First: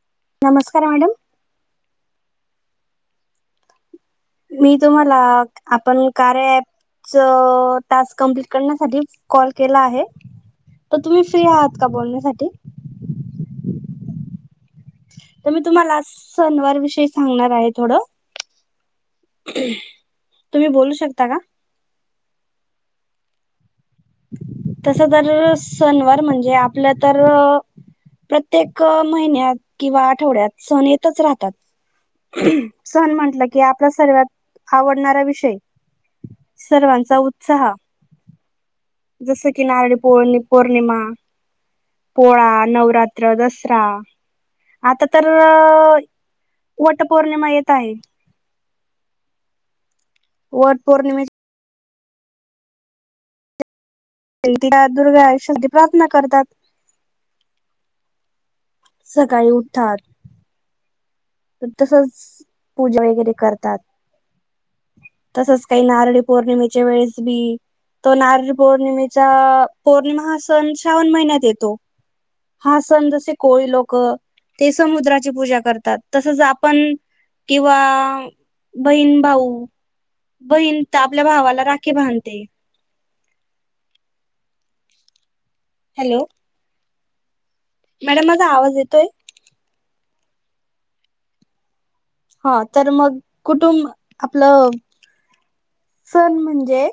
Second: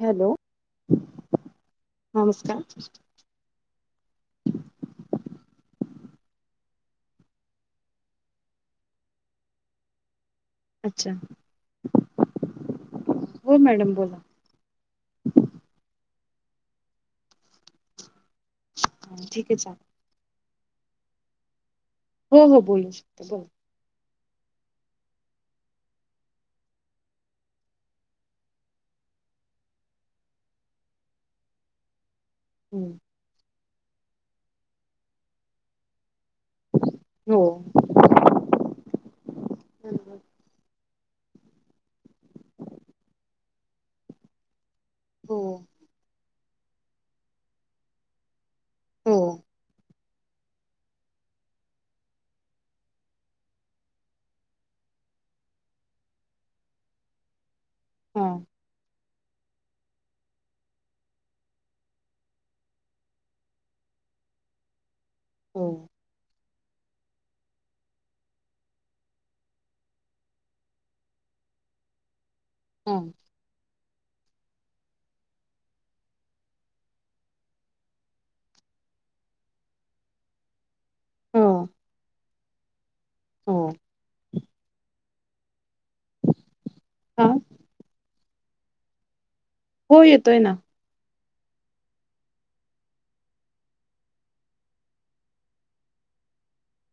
Hello नमस्कार madam नमस्कार. मी तुम्हाला आपण कार्य. टास्क कंप्लीट करण्यासाठी कॉल केला आहे. तर अच्छा तुम्ही फ्री आहात का बोलण्यासाठी? हो मॅडम बोला. तर मी तुम्हाला सनवार विषयी सांगणार आहे थोड. हा, ठीक आहे चाल तुम्ही बोलू शकता का. हो हो बोलू शकते बोल. तस तर सनवार म्हणजे आपलं तर. प्रत्येक महिन्यात किंवा आठवड्यात सण येतच राहतात. हम्म, सन म्हंटल की आपला सर्वात आवडणारा विषय. सर्वांचा हो उत्साह. जसं की नारळी पौर्ण पौर्णिमा. पोळा नवरात्र दसरा आता तर हो वट पौर्णिमा येत आहे. हो वट पौर्णिमे. त दुर्गाषती प्रार्थना करतात. हा. सकाळी उठात. तसच पूजा वगैरे करतात. तसच हो काही नारळी पौर्णिमेच्या वेळेस बी. तो नारळी पौर्णिमेचा पौर्णिमा हा सण श्रावण महिन्यात येतो. हा सण जसे कोळी लोक ते समुद्राची पूजा करतात. तसच आपण किंवा बहीण भाऊ बहीण. तर आपल्या हो भावाला राखी बांधते. हो. हॅलो. हां. मॅडम माझा आवाज येतोय. हो येतोय ना. हा तर मग कुटुंब आपलं. सण म्हणजे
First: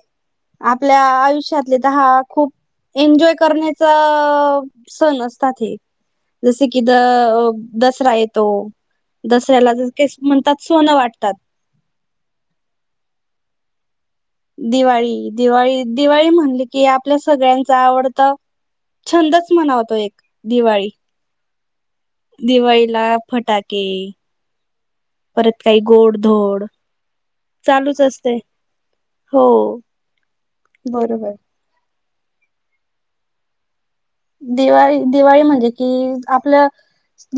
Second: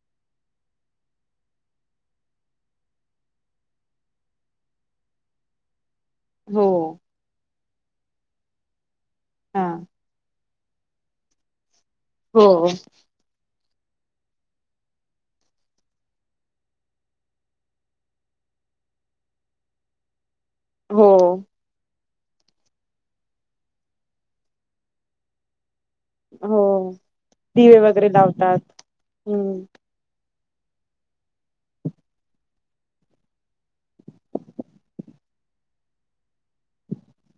आपल्या आयुष्यातले तर हा खूप. एन्जॉय करण्याचा सण असतात हे. हो जसे कि द दसरा येतो हा दसऱ्याला जस म्हणतात. सोनं वाटतात. हो. दिवाळी दिवाळी दिवाळी म्हणली की, आपल्या सगळ्यांच आवडत. छंदच मनवतो एक दिवाळी. हो. दिवाळीला फटाके परत काही हो गोड. ोड दिवे चालूच वगैरे असते लावतात हो. हम्म बरोबर. दिवाळी दिवाळी म्हणजे कि आपल्या.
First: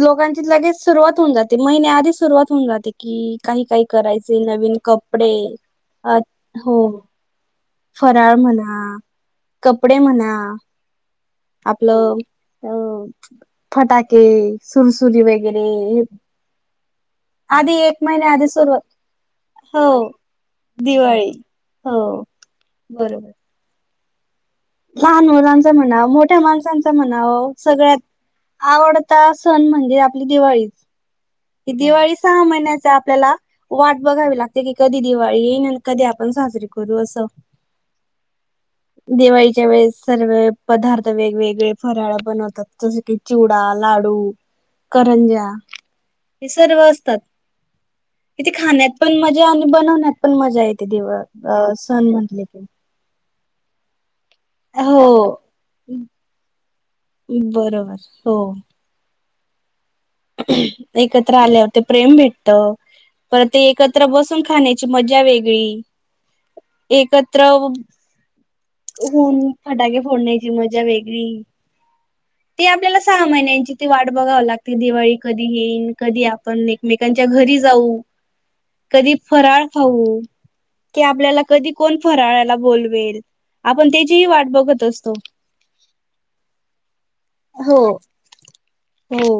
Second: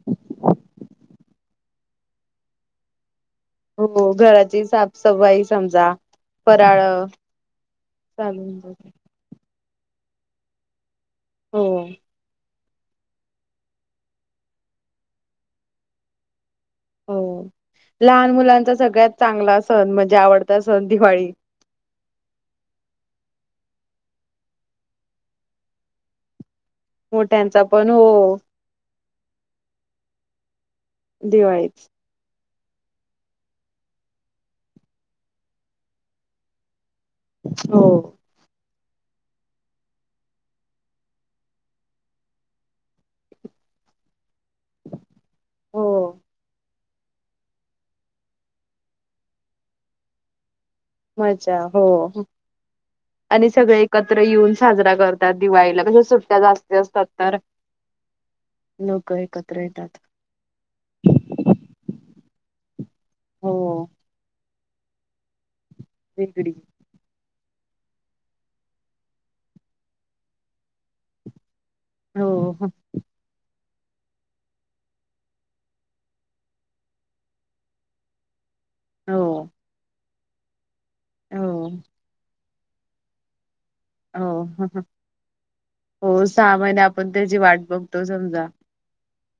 लोकांची लगेच सुरुवात होऊन जाते, महिने आधी सुरुवात होऊन जाते. कि काही काही हो करायचे घराची नवीन कपडे साफसफाई समजा फराळ हो. फराळ चालून जात म्हणा कपडे म्हणा हो आपलं. अ फटाके सुरसुरी वगैरे हे. हो आधी एक लहान महिने्या आधी मुलांचा सुरवात सगळ्यात चांगला हो सण म्हणजे आवडता सण दिवाळी. हो. बरोबर. लहान मुलांचा म्हणावं. मोठ्या माणसांचा म्हणावं मोठ्यांचा पण सगळ्यात हो आवडता सण म्हणजे, आपली दिवाळी. ह दिवाळीच दिवाळी सहा महिन्याचा आपल्याला वाट बघावी लागते. की कधी दिवाळी येईन, आणि कधी आपण साजरीे करू अस. हो. दिवायची वेळेस सर्व पदार्थ वेगवेगळे फराळ बनवतात, जसे की चिवडा, लाडू. करंजा हो हे सर्व असतात. ती खाण्यात पण मजा, आणि बनवण्यात पण मजा येते, देवळ मजा अ हो सण म्हटल की. आणि सगळे एकत्र येऊन साजरा हो करतात. दिवाळीला म्हणजे सुट्ट्या जास्त असतात. तर बरोबर हो. लोक एकत्र येतात. एकत्र आल्यावर ते प्रेम भेटत. पर हो ते एकत्र बसून खाण्या मजा वेगळी. बेकडी. एकत्र होऊन, फटाके फोडण्याची मजा वेगळी. हो ती हो आपल्याला सहा महिन्यांची ती वाट बघाव लागते. ती दिवाळी कधी येईन, कधी आपण एकमेकांच्या घरी जाऊ. कधी हो फराळ खाऊ. की आपल्याला कधी कोण, फराळाला बोलवेल. आपण त्याचीही वाट बघत हो. असतो हो, सहा महिने आपण त्याची वाट हो बघतो समजा. हो.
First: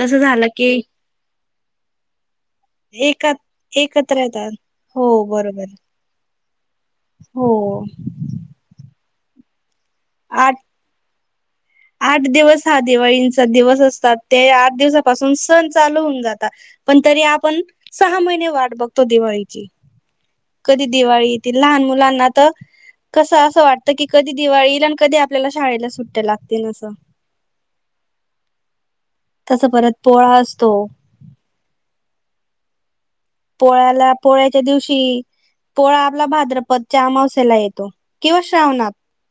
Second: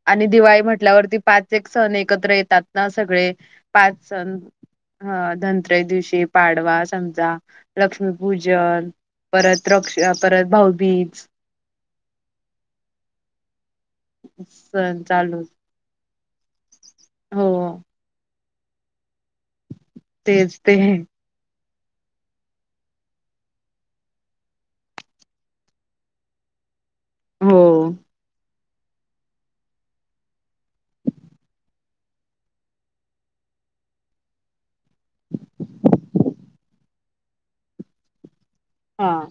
तसं आणि झालं दिवाळी की म्हटल्यावरती, पाच एक सण एकत्र येतात. एका सगळे पाच एकत्र सण. येतात हो ह बरोबर धनत्रयो दिवशी पाडवा समजा, हो लक्ष्मीपूजन, परत रक्ष परत आठ भाऊबीज. आठ दिवस हा दिवाळींचा दिवस असतात. ते आठ सण दिवसापासून, चालू सण चालू होऊन जातात. पण तरी हो आपण, सहा महिने वाट बघतो. दिवाळीची. तेच कधी ते दिवाळी लहान मुलांना त. कसं असं वाटतं, की कधी दिवाळी येईल आण, कधी आपल्याला शाळेला सुट्ट्या लाग तीन अस. हो. तस परत, पोळा असतो. पोळ्याला, पोळ्याच्या दिवशी. पोळा आपला भाद्रपदच्या अमावश्याला येतो, किंवा श्रावणात. हा.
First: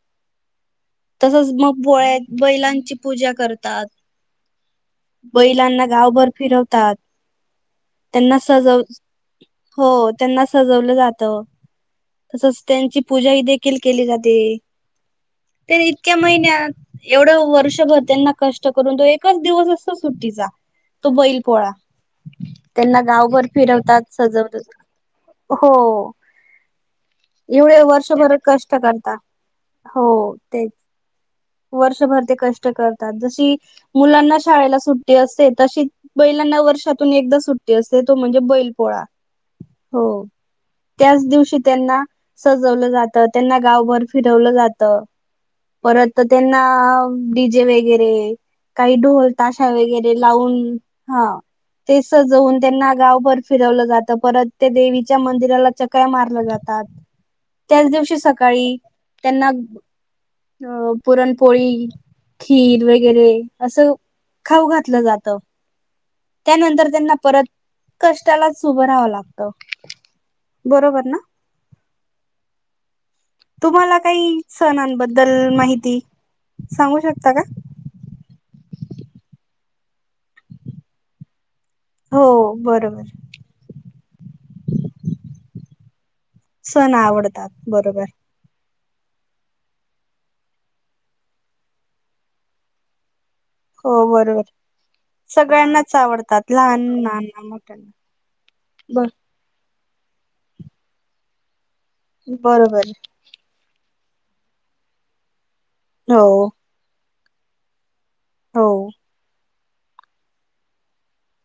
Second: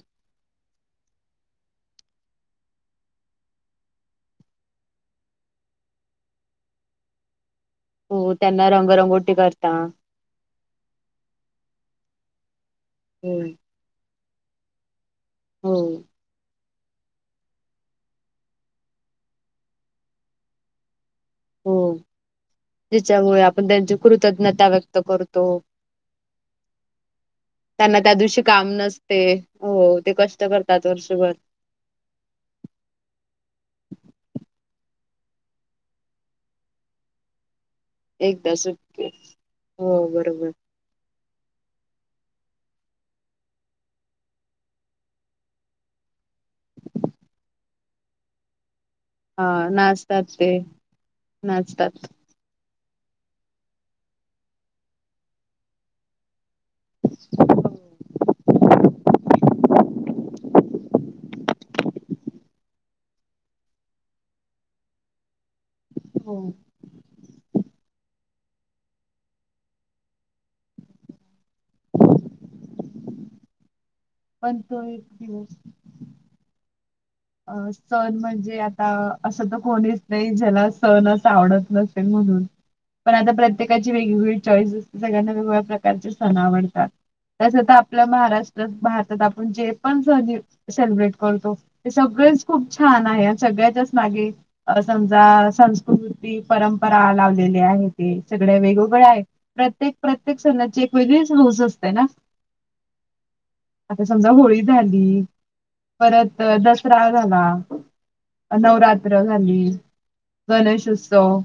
तसच मग पोळ्यात, बैलांची पूजा करतात. बैलांना गावभर फिरवतात. हो त्यांना सजव, रंगरंगोटी करता. हो. त्यांना सजवलं जात. तसच, त्यांची पूजा हम्म. देखील केली जाते. हो ते इतक्या महिन्यात. एवढं वर्षभर त्यांना कष्ट करून, तो एकच दिवस असतो, सुट्टीचा. तो बैल पोळा. त्यांना जिच्यामुळे गावभर आपण, त्यांची फिरवतात कृतज्ञता सजवतात व्यक्त करतो. हो एवढे त्यांना त्या वर्षभर दिवशी काम कष्ट करतात नसते. हो. ते कष्ट करतात वर्षभर. वर्षभर ते कष्ट करतात. जशी मुलांना शाळेला सुट्टी असते, तशी बैलांना वर्षातून एकदा सुट्ट असेते. तो म्हणजे, एकदा बैल पोळा. सुट्टी हो. त्याच दिवशी त्यांना सजवलं जातं. त्यांना गावभर फिरवलं जात. परत त्यांना, डी जे वगैरे काही ढोल हा ताशा वगैरे नाचतात ते लावून, हा ते नाचतात. सजवून त्यांना गावभर फिरवलं जातं. परत ते देवीच्या मंदिराला चक्र्या मारलं जात. त्याच दिवशी सकाळी. त्यांना अ पुरणपोळी. खीर वगैरे असं खाऊ घातलं जात. हो त्यानंतर त्यांना परत कष्टालाच उभं राहावं लागतं, बरोबर ना. [unintelligible] तुम्हाला काही पण तो एक सणांबद्दल दिवस माहिती, सांगू शकता का? अ, सण म्हणजे आता असं तर कोणीच नाही, ज्याला सणच आवडत न हो [unintelligible] बरोबर पण आता प्रत्येकाची वेगवेगळी चॉईस. सगळ्यांना वेगवेगळया प्रकारचे सण आवडतात. सण आवडतात तस तर बरोबर आपला महाराष्ट्र. भारतात आपण जे पण सण सेलिब्रेट करतो ते सगळेच खूप छान आहेत. सगळ्यातच हो मागे. बरोबर अं समजा सगळ्यांनाच संस्कृती, आवडतात लहान परंपरा, लहान लावलेली आहे मोठ्यांना ते सगळया ब वेगवेगळ्या आहेत. प्रत्येक, प्रत्येक सणाची एक वेगळीच हौस असते ना. बरोबर. आता समजा होळी झाली, हो परत दस दसरा झाला, हो नवरात्र झाली, गणेश उत्सव.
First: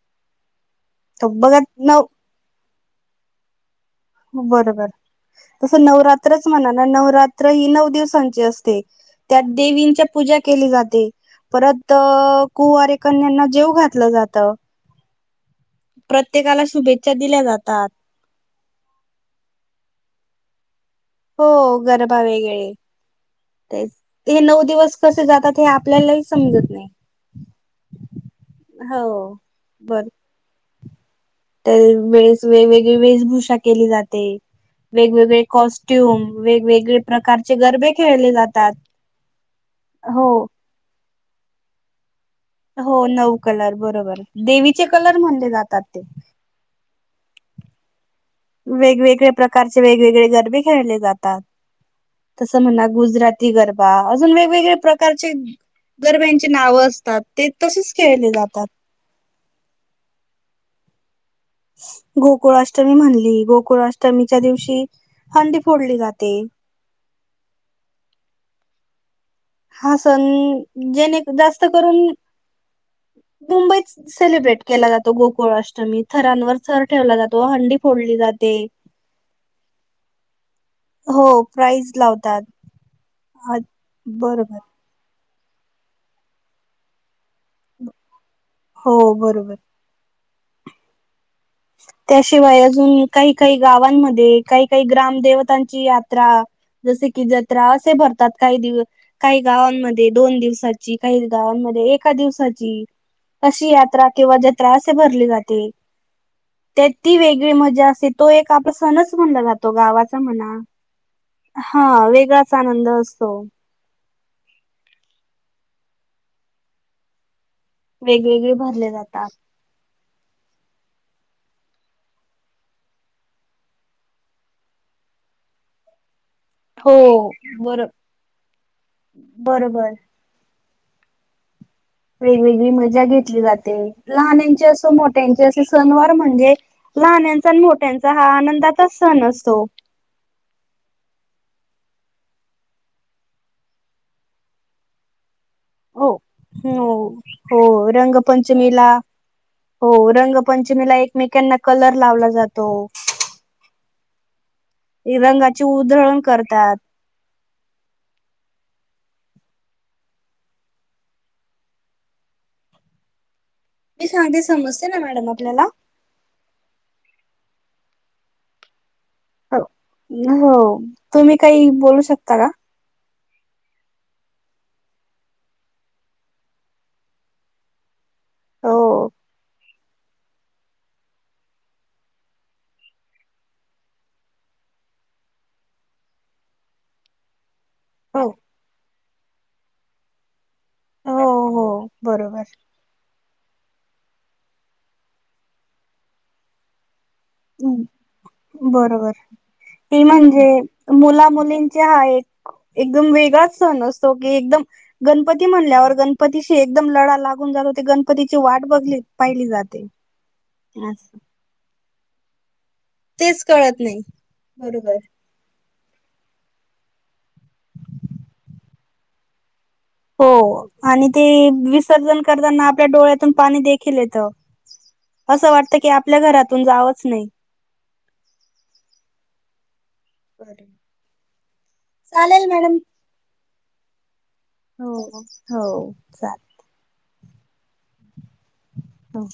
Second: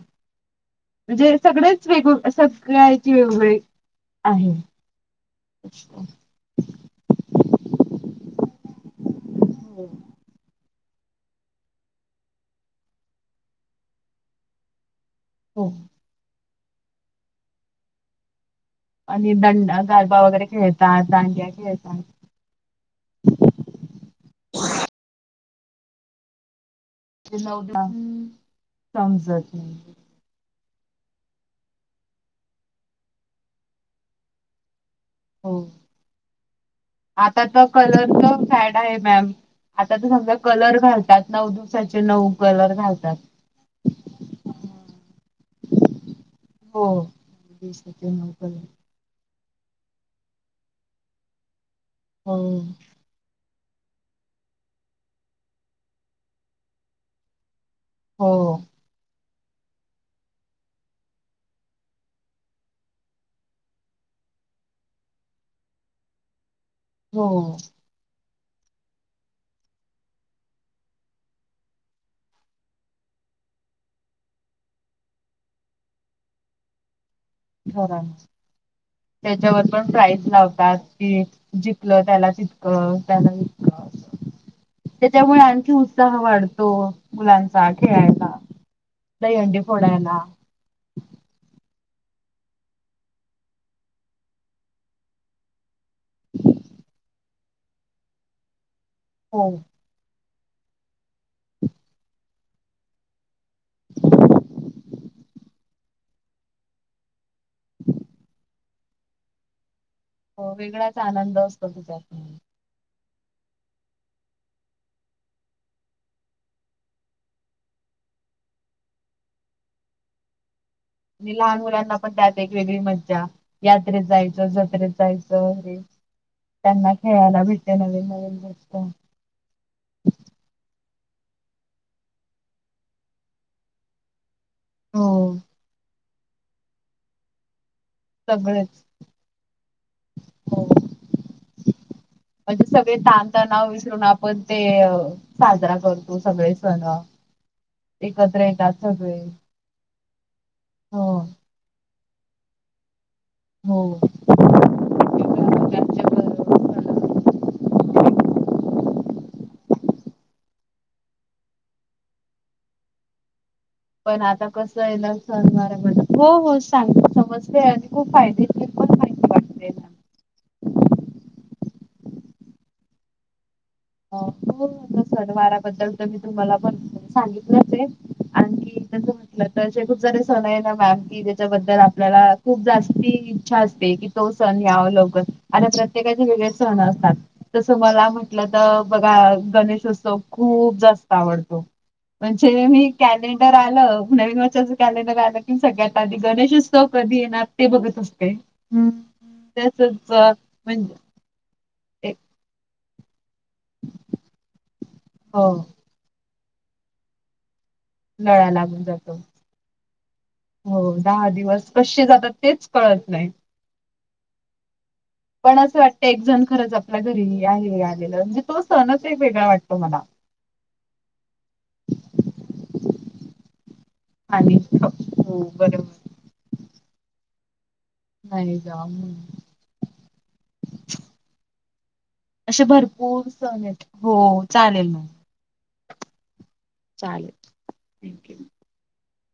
म्हणजे बघा सगळेच न वेग, सगळ्यांची वेगवेग आहे. बर, बर. तसं नवरात्र म्हणाना नवरात्र ही नऊ दिवसांची असते, त्यात देवींच्या पूजा केली जाते. परत कुवारी कन्यांना जेवू घातलं जातं. हं. प्रत्येकाला शुभेच्छा दिल्या जातात. आणि दंड, गारबा वगैरे खेळतात, दांडिया खेळतात. अययेये ते नऊ दिवस कसे जातात हे आपल्यालाही समजत नाही. ते नऊलाच हो समजल. तेवेळेस वेगवेगळी वेशभूषा केली जाते. वेगवेगळे हो कॉस्ट्युम, वेगवेगळे आता प्रकारचे तर गरबे खेळले कलरच जातात. फॅड आहे मॅम आता हो तस [unintelligible] कलर घालतात. नऊ दिवसाचे नऊ. कलर हो. घालतात नऊ कलर बरोबर. देवीचे कलर म्हणले जातात ते. हो. [unintelligible] वेगवेगळे प्रकारचे वेगवेगळे गरबे खेळले जातात, तस हो म्हणा गुजरा - - ती गरबा अजून वेगवेगळे प्रकारचे गरब्यांची नाव असतात. ते तसच खेळले हो जातात. गोकुळाष्टमी म्हणली. गोकुळाष्टमीच्या दिवशी हंडी फोडली जाते. हो. हा सण जेणे जास्त करून मुंबईत सेलिब्रेट केला जातो. गोकुळ अष्टमी थरांवर. थर ठेवला जातो, हंडी खरं फोडली जाते. त्याच्यावर पण प्राईज लावतात. की हो जिंकल प्राईज त्याला लावतात तितक त्याला जितक अस बरोबर त्याच्यामुळे आणखी उत्साह वाढतो. मुलांचा खेळायला. हो दही बरोबर. हंडी फोडायला. त्याशिवाय अजून काही काही गावांमध्ये काही काही ग्राम देवतांची यात्रा जसे की जत्रा असे भरतात काही दिवस. काही हो गावांमध्ये दोन दिवसाची काही गावांमध्ये एका दिवसाची कशी यात्रा किंवा जत्रा असे भरली जाते. त्यात ती वेगळी मजा असे तो एक आपला सणच म्हणला जातो गावात हो वेगळाच आनंद असतो तिच्यातून. वेगळाच आनंद असतो. वेगवेगळे भरले जातात. आणि लहान मुलांना पण त्यात एक वेगळी मज्जा यात्रेत जायचं, जत्रेत जायचं हे त्यांना हो खेळायला भेटते बर नवीन नवीन भेटत बरोबर वेगवेगळी मजा घेतली जाते लहानांची असो हो मोठ्यांची असे सणवार म्हणजे लहानांचा आणि मोठ्यांचा हा सगळेच आनंदाचा सण असतो. हो म्हणजे सगळे ताणतणाव विसरून आपण ते साजरा हो. करतो सगळे सण हो हो एकत्र येतात रंगपंचमीला सगळे हो रंगपंचमीला हो एकमेकांना कलर लावला जातो. हो. रंगाची उधळण करतात. मी पण सांगते आता कसं समजते ना याला मॅडम आपल्याला सणवार मध्ये हो हो सांगते समजते आणि खूप फायदे हो तुम्ही काही बोलू शकता का? हो हो सण वाराबद्दल तर मी तुम्हाला पण सांगितलंच आहे. आणखी हो कसं म्हटलं जे [unintelligible] सण आहे ना मॅम कि त्याच्याबद्दल आपल्याला खूप जास्ती इच्छा असते कि तो सण याव लवकर आता प्रत्येकाचे वेगळे सण असतात. तसं मला हो म्हटलं तर बघा गणेशोत्सव खूप जास्त हो आवडतो हो बरोबर म्हणजे मी कॅलेंडर आलं नवीन वर्षाच कॅलेंडर आलं की सगळ्यात आधी गणेशोत्सव कधी येणार ते बघत असते. हम्म. बरोबर ही तसच म्हणजे म्हणजे मुला मुलीं हा एक एकदम वेगळाच सण असतो की एकदम गणपती हो म्हणल्यावर गण पशी एकदम लढा लागून जात होते ग प तिची लळा वाट लागून बघली जातो. पाहिली जाते हो अस दहा दिवस कसे जातात तेच कळत नाही. तेच कळत नाही बरोबर पण असं वाटतं एक जण खरंच आपल्या घरी आहे आलेला म्हणजे तो सणच एक वेगळा वाटतो मला हो आणि ते विसर्जन करताना आपल्या डोळ्यातून पाणी ते देखील येत आणि हो असं वाटत की बरोबर आपल्या घरातून जावंच नाही. नाही [unintelligible] चालेल मॅडम [unintelligible] सन आहेत. हो चालेल हो मग. हो हो चालेल. चालेल थँक्यू हो.